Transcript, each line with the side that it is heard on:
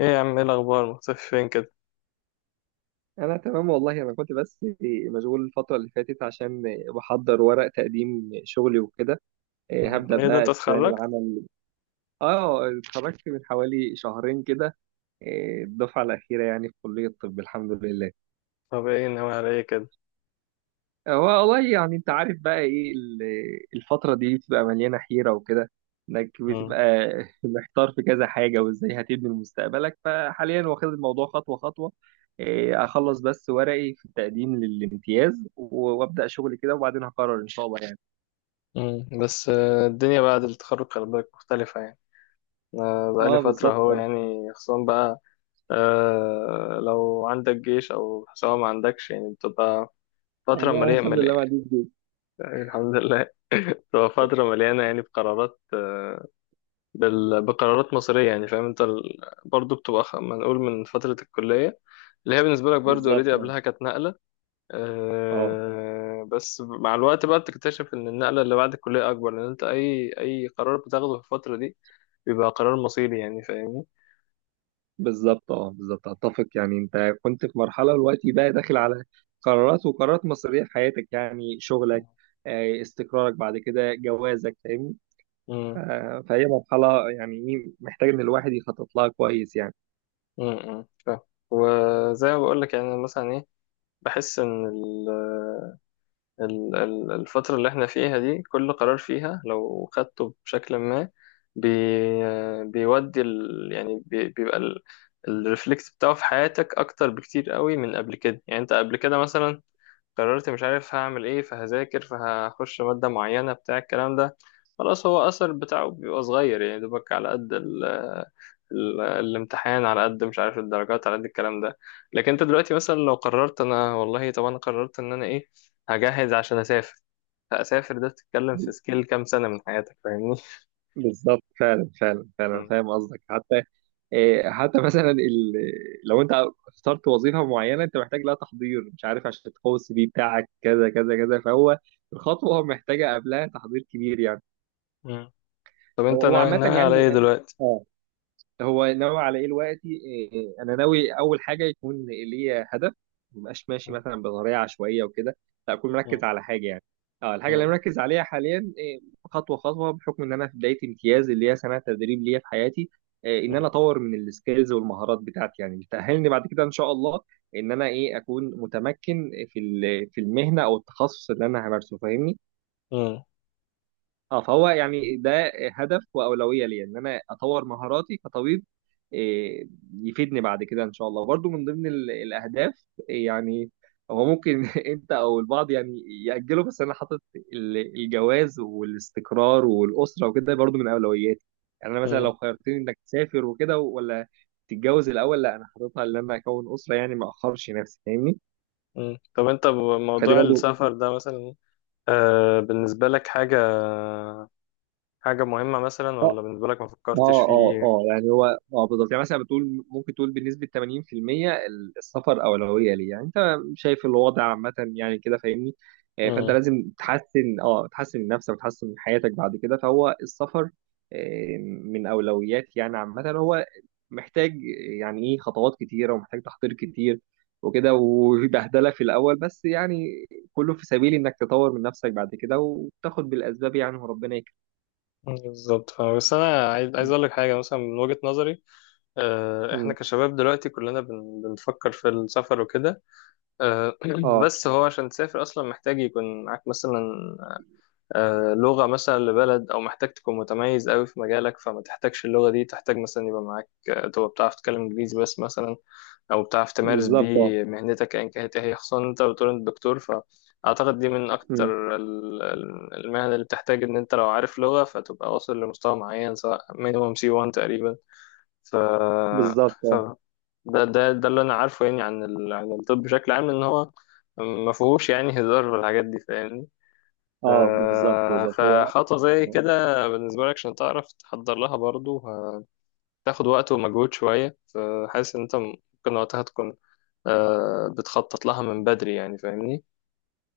left: ايه يا عم، ايه الاخبار؟ مختفي فين كده؟
right: انا تمام والله، انا كنت بس مشغول الفتره اللي فاتت عشان بحضر ورق تقديم شغلي وكده.
left: مم.
right: هبدا
left: ايه ده،
right: بقى
left: انت
right: استلام
left: اتخرجت؟
right: العمل. اه، اتخرجت من حوالي شهرين كده. الدفعه الاخيره يعني في كليه الطب، الحمد لله.
left: طب ايه ناوي على ايه كده؟
right: هو والله يعني انت عارف بقى ايه الفترة دي بتبقى مليانة حيرة وكده، انك بتبقى
left: مم.
right: محتار في كذا حاجة وازاي هتبني مستقبلك، فحاليا واخد الموضوع خطوة خطوة. اخلص بس ورقي في التقديم للامتياز وابدأ شغل كده وبعدين هقرر ان شاء الله يعني.
left: مم. بس الدنيا بعد التخرج خلي بالك مختلفة يعني. بقالي
right: اه،
left: فترة
right: بالظبط
left: اهو
right: اه.
left: يعني خصوصا بقى. لو عندك جيش او سواء ما عندكش يعني بتبقى فترة مليانة
right: الحمد لله ما
left: مليانة.
right: عنديش جيش.
left: الحمد لله. بتبقى فترة مليانة يعني بقرارات مصيرية يعني فاهم انت برضو بتبقى ما نقول من فترة الكلية اللي هي بالنسبة لك برضو
right: بالظبط
left: اوريدي
right: اه.
left: قبلها كانت نقلة.
right: اه،
left: أه بس مع الوقت بقى بتكتشف ان النقله اللي بعد الكليه اكبر لان انت اي قرار بتاخده في الفتره دي بيبقى قرار مصيري يعني فاهمني.
right: بالظبط اه. بالظبط اتفق، يعني انت كنت في مرحله دلوقتي بقى داخل على قرارات وقرارات مصيريه في حياتك، يعني شغلك،
left: امم،
right: استقرارك بعد كده، جوازك، فاهمني. ف-
left: امم.
right: فهي مرحله يعني ايه محتاج ان الواحد يخطط لها كويس يعني.
left: إمم، إمم، فاهم. وزي ما بقول لك يعني أنا مثلا ايه بحس ان الفترة اللي احنا فيها دي كل قرار فيها لو خدته بشكل ما بي بيودي يعني بيبقى الريفلكس بتاعه في حياتك أكتر بكتير قوي من قبل كده. يعني أنت قبل كده مثلا قررت مش عارف هعمل ايه فهذاكر فهخش مادة معينة بتاع الكلام ده، خلاص هو أثر بتاعه بيبقى صغير يعني دوبك على قد ال ال الامتحان، على قد مش عارف الدرجات على قد الكلام ده. لكن انت دلوقتي مثلا لو قررت انا والله، طب انا قررت ان انا ايه، هجهز عشان اسافر، فاسافر ده بتتكلم في سكيل كام سنة من حياتك فاهمني.
right: بالظبط، فعلا فعلا فعلا
left: مم.
right: فاهم قصدك. حتى حتى مثلا لو انت اخترت وظيفه معينه انت محتاج لها تحضير، مش عارف، عشان تقوي السي في بتاعك كذا كذا كذا، فهو الخطوه محتاجه قبلها تحضير كبير يعني.
left: مم. طب
right: هو
left: انت
right: هو عامه
left: ناوي على
right: يعني
left: ايه
right: اه.
left: دلوقتي؟
right: آه. هو ناوي على ايه دلوقتي؟ انا ناوي اول حاجه يكون ليا هدف، ما بقاش ماشي
left: مم.
right: مثلا بطريقه عشوائيه وكده، لا اكون
left: مم.
right: مركز على حاجه يعني. اه، الحاجه اللي أنا
left: مم.
right: مركز عليها حاليا خطوه خطوه، بحكم ان انا في بدايه امتياز اللي هي سنه تدريب ليا في حياتي. ان انا اطور من السكيلز والمهارات بتاعتي يعني، اللي تاهلني بعد كده ان شاء الله ان انا اكون متمكن في المهنه او التخصص اللي انا همارسه، فاهمني.
left: مم.
right: اه، فهو يعني ده هدف واولويه ليا ان انا اطور مهاراتي كطبيب. إيه، يفيدني بعد كده ان شاء الله. برضو من ضمن الاهداف، يعني هو ممكن انت او البعض يعني ياجله، بس انا حاطط الجواز والاستقرار والاسره وكده برضو من اولوياتي. يعني انا مثلا
left: مم.
right: لو خيرتني انك تسافر وكده ولا تتجوز الاول، لا، انا حاططها ان انا اكون اسره، يعني ما اخرش نفسي، فاهمني.
left: مم. طب انت
right: فدي
left: بموضوع
right: برضو.
left: السفر ده مثلا، بالنسبة لك حاجة مهمة مثلا، ولا بالنسبة لك ما فكرتش فيه؟
right: اه يعني هو اه، بالظبط. يعني مثلا بتقول، ممكن تقول، بنسبة 80% السفر أولوية ليه، يعني انت شايف الوضع عامة يعني كده، فاهمني. فانت
left: مم.
right: لازم تحسن من نفسك وتحسن من حياتك بعد كده. فهو السفر من أولويات يعني عامة. هو محتاج يعني ايه، خطوات كتيرة ومحتاج تحضير كتير وكده وبهدلة في الأول، بس يعني كله في سبيل إنك تطور من نفسك بعد كده وتاخد بالأسباب يعني، وربنا يكرمك.
left: بالظبط فاهم. بس أنا عايز أقول لك حاجة مثلا من وجهة نظري. إحنا
right: م.
left: كشباب دلوقتي كلنا بنفكر في السفر وكده. آه
right: اه،
left: بس هو عشان تسافر أصلا محتاج يكون معاك مثلا لغة مثلا لبلد، أو محتاج تكون متميز أوي في مجالك فما تحتاجش اللغة دي، تحتاج مثلا يبقى معاك تبقى بتعرف تتكلم إنجليزي بس مثلا، أو بتعرف تمارس
right: بالظبط. آه.
left: بيه مهنتك أيا كانت إيه هي، خصوصا إن أنت بتقول أنت دكتور، فأعتقد دي من
right: إمم،
left: أكتر المهن اللي بتحتاج إن أنت لو عارف لغة فتبقى واصل لمستوى معين، سواء مينيموم سي 1 تقريبا. ف...
right: بالضبط
left: ف...
right: آه.
left: ده اللي أنا عارفه يعني عن عن الطب بشكل عام، إن هو ما فيهوش يعني هزار في الحاجات دي فاهمني.
right: آه، بالضبط، بالضبط هو
left: فخطوة زي
right: آه،
left: كده بالنسبة لك عشان تعرف تحضر لها برضو هتاخد وقت ومجهود شوية، فحاسس إن أنت ممكن وقتها تكون بتخطط لها من بدري يعني، فاهمني؟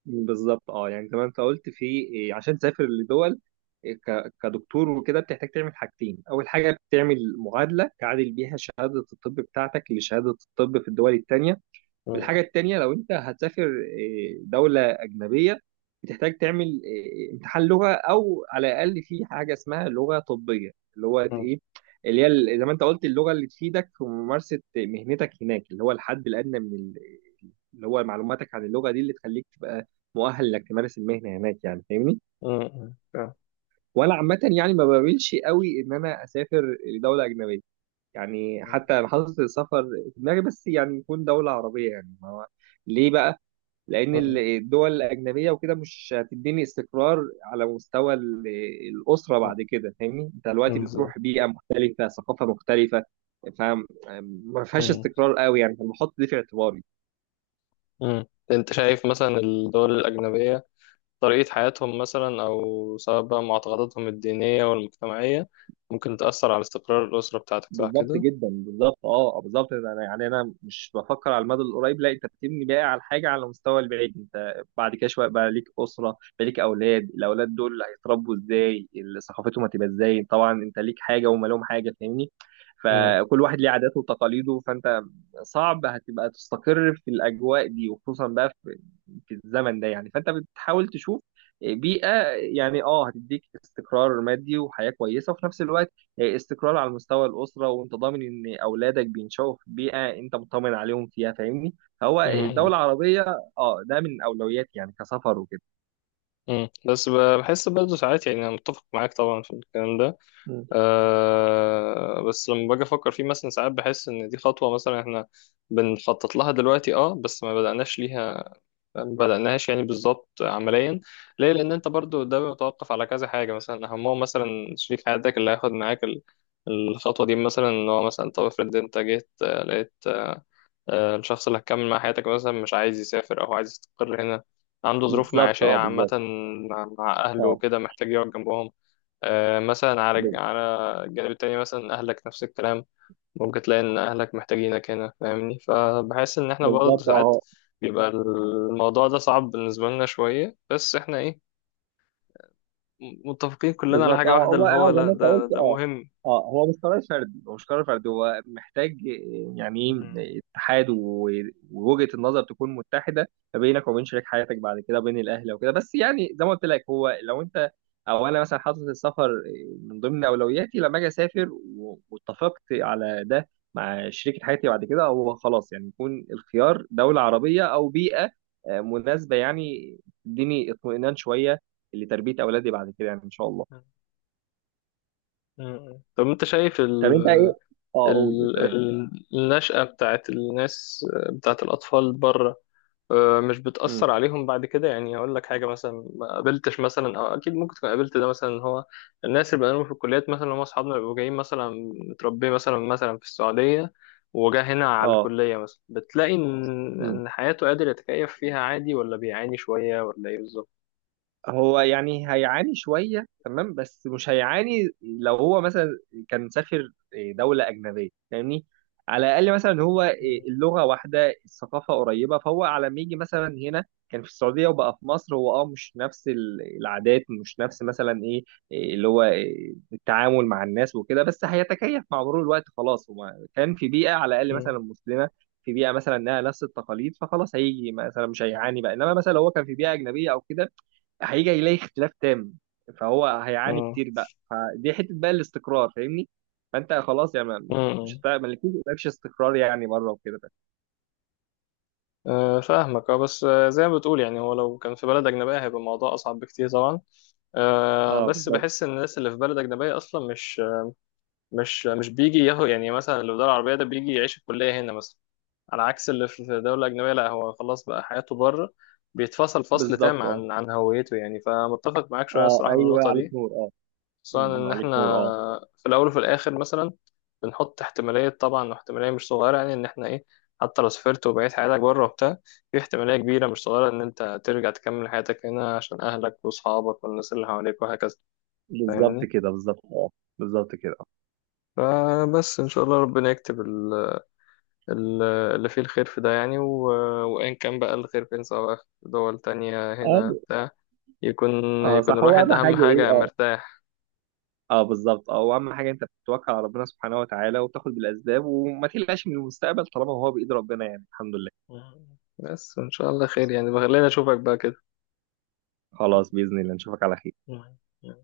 right: بالضبط آه. يعني زي ما أنت قُلت في عشان تسافر لدول، ك كدكتور وكده، بتحتاج تعمل حاجتين. أول حاجة بتعمل معادلة تعادل بيها شهادة الطب بتاعتك لشهادة الطب في الدول التانية.
left: مم.
right: والحاجة التانية لو أنت هتسافر دولة أجنبية، بتحتاج تعمل امتحان لغة، أو على الأقل في حاجة اسمها لغة طبية، اللي هو
left: مم.
right: اللي هي زي ما أنت قلت، اللغة اللي تفيدك في ممارسة مهنتك هناك، اللي هو الحد الأدنى من اللي هو معلوماتك عن اللغة دي، اللي تخليك تبقى مؤهل إنك تمارس المهنة هناك، يعني فاهمني؟
left: مم. فاهم.
right: وأنا عامة يعني ما بميلش قوي إن أنا أسافر لدولة أجنبية، يعني
left: مم.
right: حتى أنا حاطط السفر في دماغي، بس يعني يكون دولة عربية. يعني ما هو ليه بقى؟ لان
left: مم.
right: الدول الاجنبيه وكده مش هتديني استقرار على مستوى الاسره بعد كده، فاهمني؟ انت
left: مم.
right: دلوقتي
left: بالظبط.
right: بتروح بيئه مختلفه، ثقافه مختلفه، فما فيهاش
left: مم.
right: استقرار قوي يعني، فبحط دي في اعتباري.
left: مم. أنت شايف مثلا الدول الأجنبية طريقة حياتهم مثلا، أو سواء بقى معتقداتهم الدينية والمجتمعية، ممكن تأثر على استقرار الأسرة بتاعتك صح
right: بالظبط
left: كده؟
right: جدا، بالظبط اه، بالظبط. انا يعني انا مش بفكر على المدى القريب، لا، انت بتبني بقى على حاجه على المستوى البعيد. انت بعد كده شويه بقى ليك اسره، بقى ليك اولاد، الاولاد دول هيتربوا ازاي؟ ثقافتهم هتبقى ازاي؟ طبعا انت ليك حاجه وهم لهم حاجه، فاهمني؟
left: مم.
right: فكل واحد ليه عاداته وتقاليده، فانت صعب هتبقى تستقر في الاجواء دي، وخصوصا بقى في الزمن ده يعني، فانت بتحاول تشوف بيئه يعني اه هتديك استقرار مادي وحياه كويسه، وفي نفس الوقت استقرار على مستوى الأسرة، وأنت ضامن إن أولادك بينشأوا في بيئة أنت مطمن عليهم فيها، فاهمني؟ فهو
left: مم.
right: الدولة العربية، أه، ده من أولوياتي يعني كسفر وكده.
left: مم. بس بحس برضه ساعات، يعني انا متفق معاك طبعا في الكلام ده.
right: مم.
left: أه بس لما باجي افكر فيه مثلا ساعات بحس ان دي خطوه مثلا احنا بنخطط لها دلوقتي، اه بس ما بدأناش ليها، ما بدأناهاش يعني بالظبط عمليا، ليه، لان انت برضه ده بيتوقف على كذا حاجه مثلا، اهمهم مثلا شريك حياتك اللي هياخد معاك الخطوه دي، مثلا ان هو مثلا طب افرض انت جيت لقيت الشخص اللي هتكمل مع حياتك مثلا مش عايز يسافر أو عايز يستقر هنا، عنده ظروف
right: بالظبط
left: معيشية
right: اه،
left: عامة
right: بالظبط
left: مع أهله
right: اه،
left: وكده محتاج يقعد جنبهم، مثلا
right: ب-
left: على الجانب التاني مثلا أهلك نفس الكلام، ممكن تلاقي إن أهلك محتاجينك هنا فاهمني، فبحس إن إحنا برضه
right: بالظبط
left: ساعات
right: اه،
left: بيبقى الموضوع ده صعب بالنسبة لنا شوية، بس إحنا إيه، متفقين كلنا على
right: بالظبط
left: حاجة
right: اه.
left: واحدة،
right: هو
left: اللي هو
right: اه، زي
left: لأ،
right: ما انت
left: ده
right: قلت،
left: ده
right: اه،
left: مهم
right: اه هو مش قرار فردي، هو مش قرار فردي، هو محتاج يعني
left: مهم.
right: ايه، اتحاد ووجهة النظر تكون متحدة ما بينك وبين شريك حياتك بعد كده، بين الأهل وكده. بس يعني زي ما قلت لك، هو لو انت او انا مثلا حاطط السفر من ضمن اولوياتي، لما اجي اسافر واتفقت على ده مع شريكة حياتي بعد كده، هو خلاص، يعني يكون الخيار دولة عربية او بيئة مناسبة، يعني تديني اطمئنان شوية لتربية اولادي بعد كده يعني ان شاء الله.
left: مهم. طب أنت شايف
right: طب انت ايه؟ اه، قول، تمام.
left: النشأة بتاعت الناس، بتاعت الأطفال بره، مش
right: امم.
left: بتأثر عليهم بعد كده؟ يعني أقول لك حاجة مثلا، ما قابلتش مثلا، أو أكيد ممكن تكون قابلت ده مثلا، إن هو الناس اللي بقالهم في الكليات مثلا هم أصحابنا بيبقوا جايين مثلا متربيين مثلا في السعودية، وجا هنا على
right: اه.
left: الكلية مثلا، بتلاقي إن
right: مم.
left: إن حياته قادر يتكيف فيها عادي، ولا بيعاني شوية، ولا إيه بالظبط؟
right: هو يعني هيعاني شوية، تمام، بس مش هيعاني لو هو مثلا كان سافر دولة أجنبية، فاهمني؟ على الأقل مثلا هو
left: مم.
right: اللغة واحدة، الثقافة قريبة، فهو على ما يجي مثلا هنا كان في السعودية وبقى في مصر، هو مش نفس العادات، مش نفس مثلا ايه إيه اللي هو التعامل مع الناس وكده، بس هيتكيف مع مرور الوقت. خلاص هو كان في بيئة على الأقل
left: مم.
right: مثلا مسلمة، في بيئة مثلا إنها نفس التقاليد، فخلاص هيجي مثلا مش هيعاني بقى. إنما مثلا لو هو كان في بيئة أجنبية أو كده، هيجي يلاقي اختلاف تام، فهو هيعاني
left: مم.
right: كتير بقى، فدي حته بقى الاستقرار، فاهمني؟ فانت خلاص يعني مش
left: مم.
right: هتع- ما لكيش استقرار يعني مره وكده بقى.
left: فاهمك اه، بس زي ما بتقول يعني، هو لو كان في بلد أجنبية هيبقى الموضوع أصعب بكتير طبعا،
right: اه،
left: بس
right: بالظبط،
left: بحس ان الناس اللي في بلد اجنبيه اصلا مش بيجي ياهو، يعني مثلا اللي في دوله عربيه ده بيجي يعيش الكليه هنا مثلا، على عكس اللي في دوله اجنبيه، لا هو خلاص بقى حياته بره، بيتفصل فصل تام
right: بالظبط اه.
left: عن هويته، يعني فمتفق معاك شويه
right: اه،
left: الصراحه من
right: ايوه،
left: النقطه
right: عليك
left: دي،
right: نور اه.
left: خصوصا
right: أمم،
left: ان احنا
right: عليك نور اه.
left: في الاول وفي الاخر مثلا بنحط احتماليه طبعا، واحتماليه مش صغيره يعني، ان احنا ايه، حتى لو سافرت وبقيت حياتك بره وبتاع، في احتماليه كبيره مش صغيره ان انت ترجع تكمل حياتك هنا عشان اهلك واصحابك والناس اللي حواليك، وهكذا
right: بالظبط
left: فاهمني.
right: كده، بالظبط اه، بالظبط كده
left: فبس إن شاء الله ربنا يكتب ال- اللي فيه الخير في ده يعني، وإن كان بقى الخير فين، سواء بقى في دول تانية هنا
right: اه.
left: بتاع، يكون
right: اه،
left: يكون
right: صح. هو
left: الواحد
right: اهم
left: أهم
right: حاجه ايه
left: حاجة
right: اه
left: مرتاح.
right: اه، بالظبط اه. واهم حاجه انت بتتوكل على ربنا سبحانه وتعالى، وبتاخد بالاسباب، وما تقلقش من المستقبل طالما هو بايد ربنا يعني، الحمد لله.
left: مم. بس وإن شاء الله خير يعني، بخليني أشوفك بقى كده.
right: خلاص، باذن الله نشوفك على خير.
left: مم.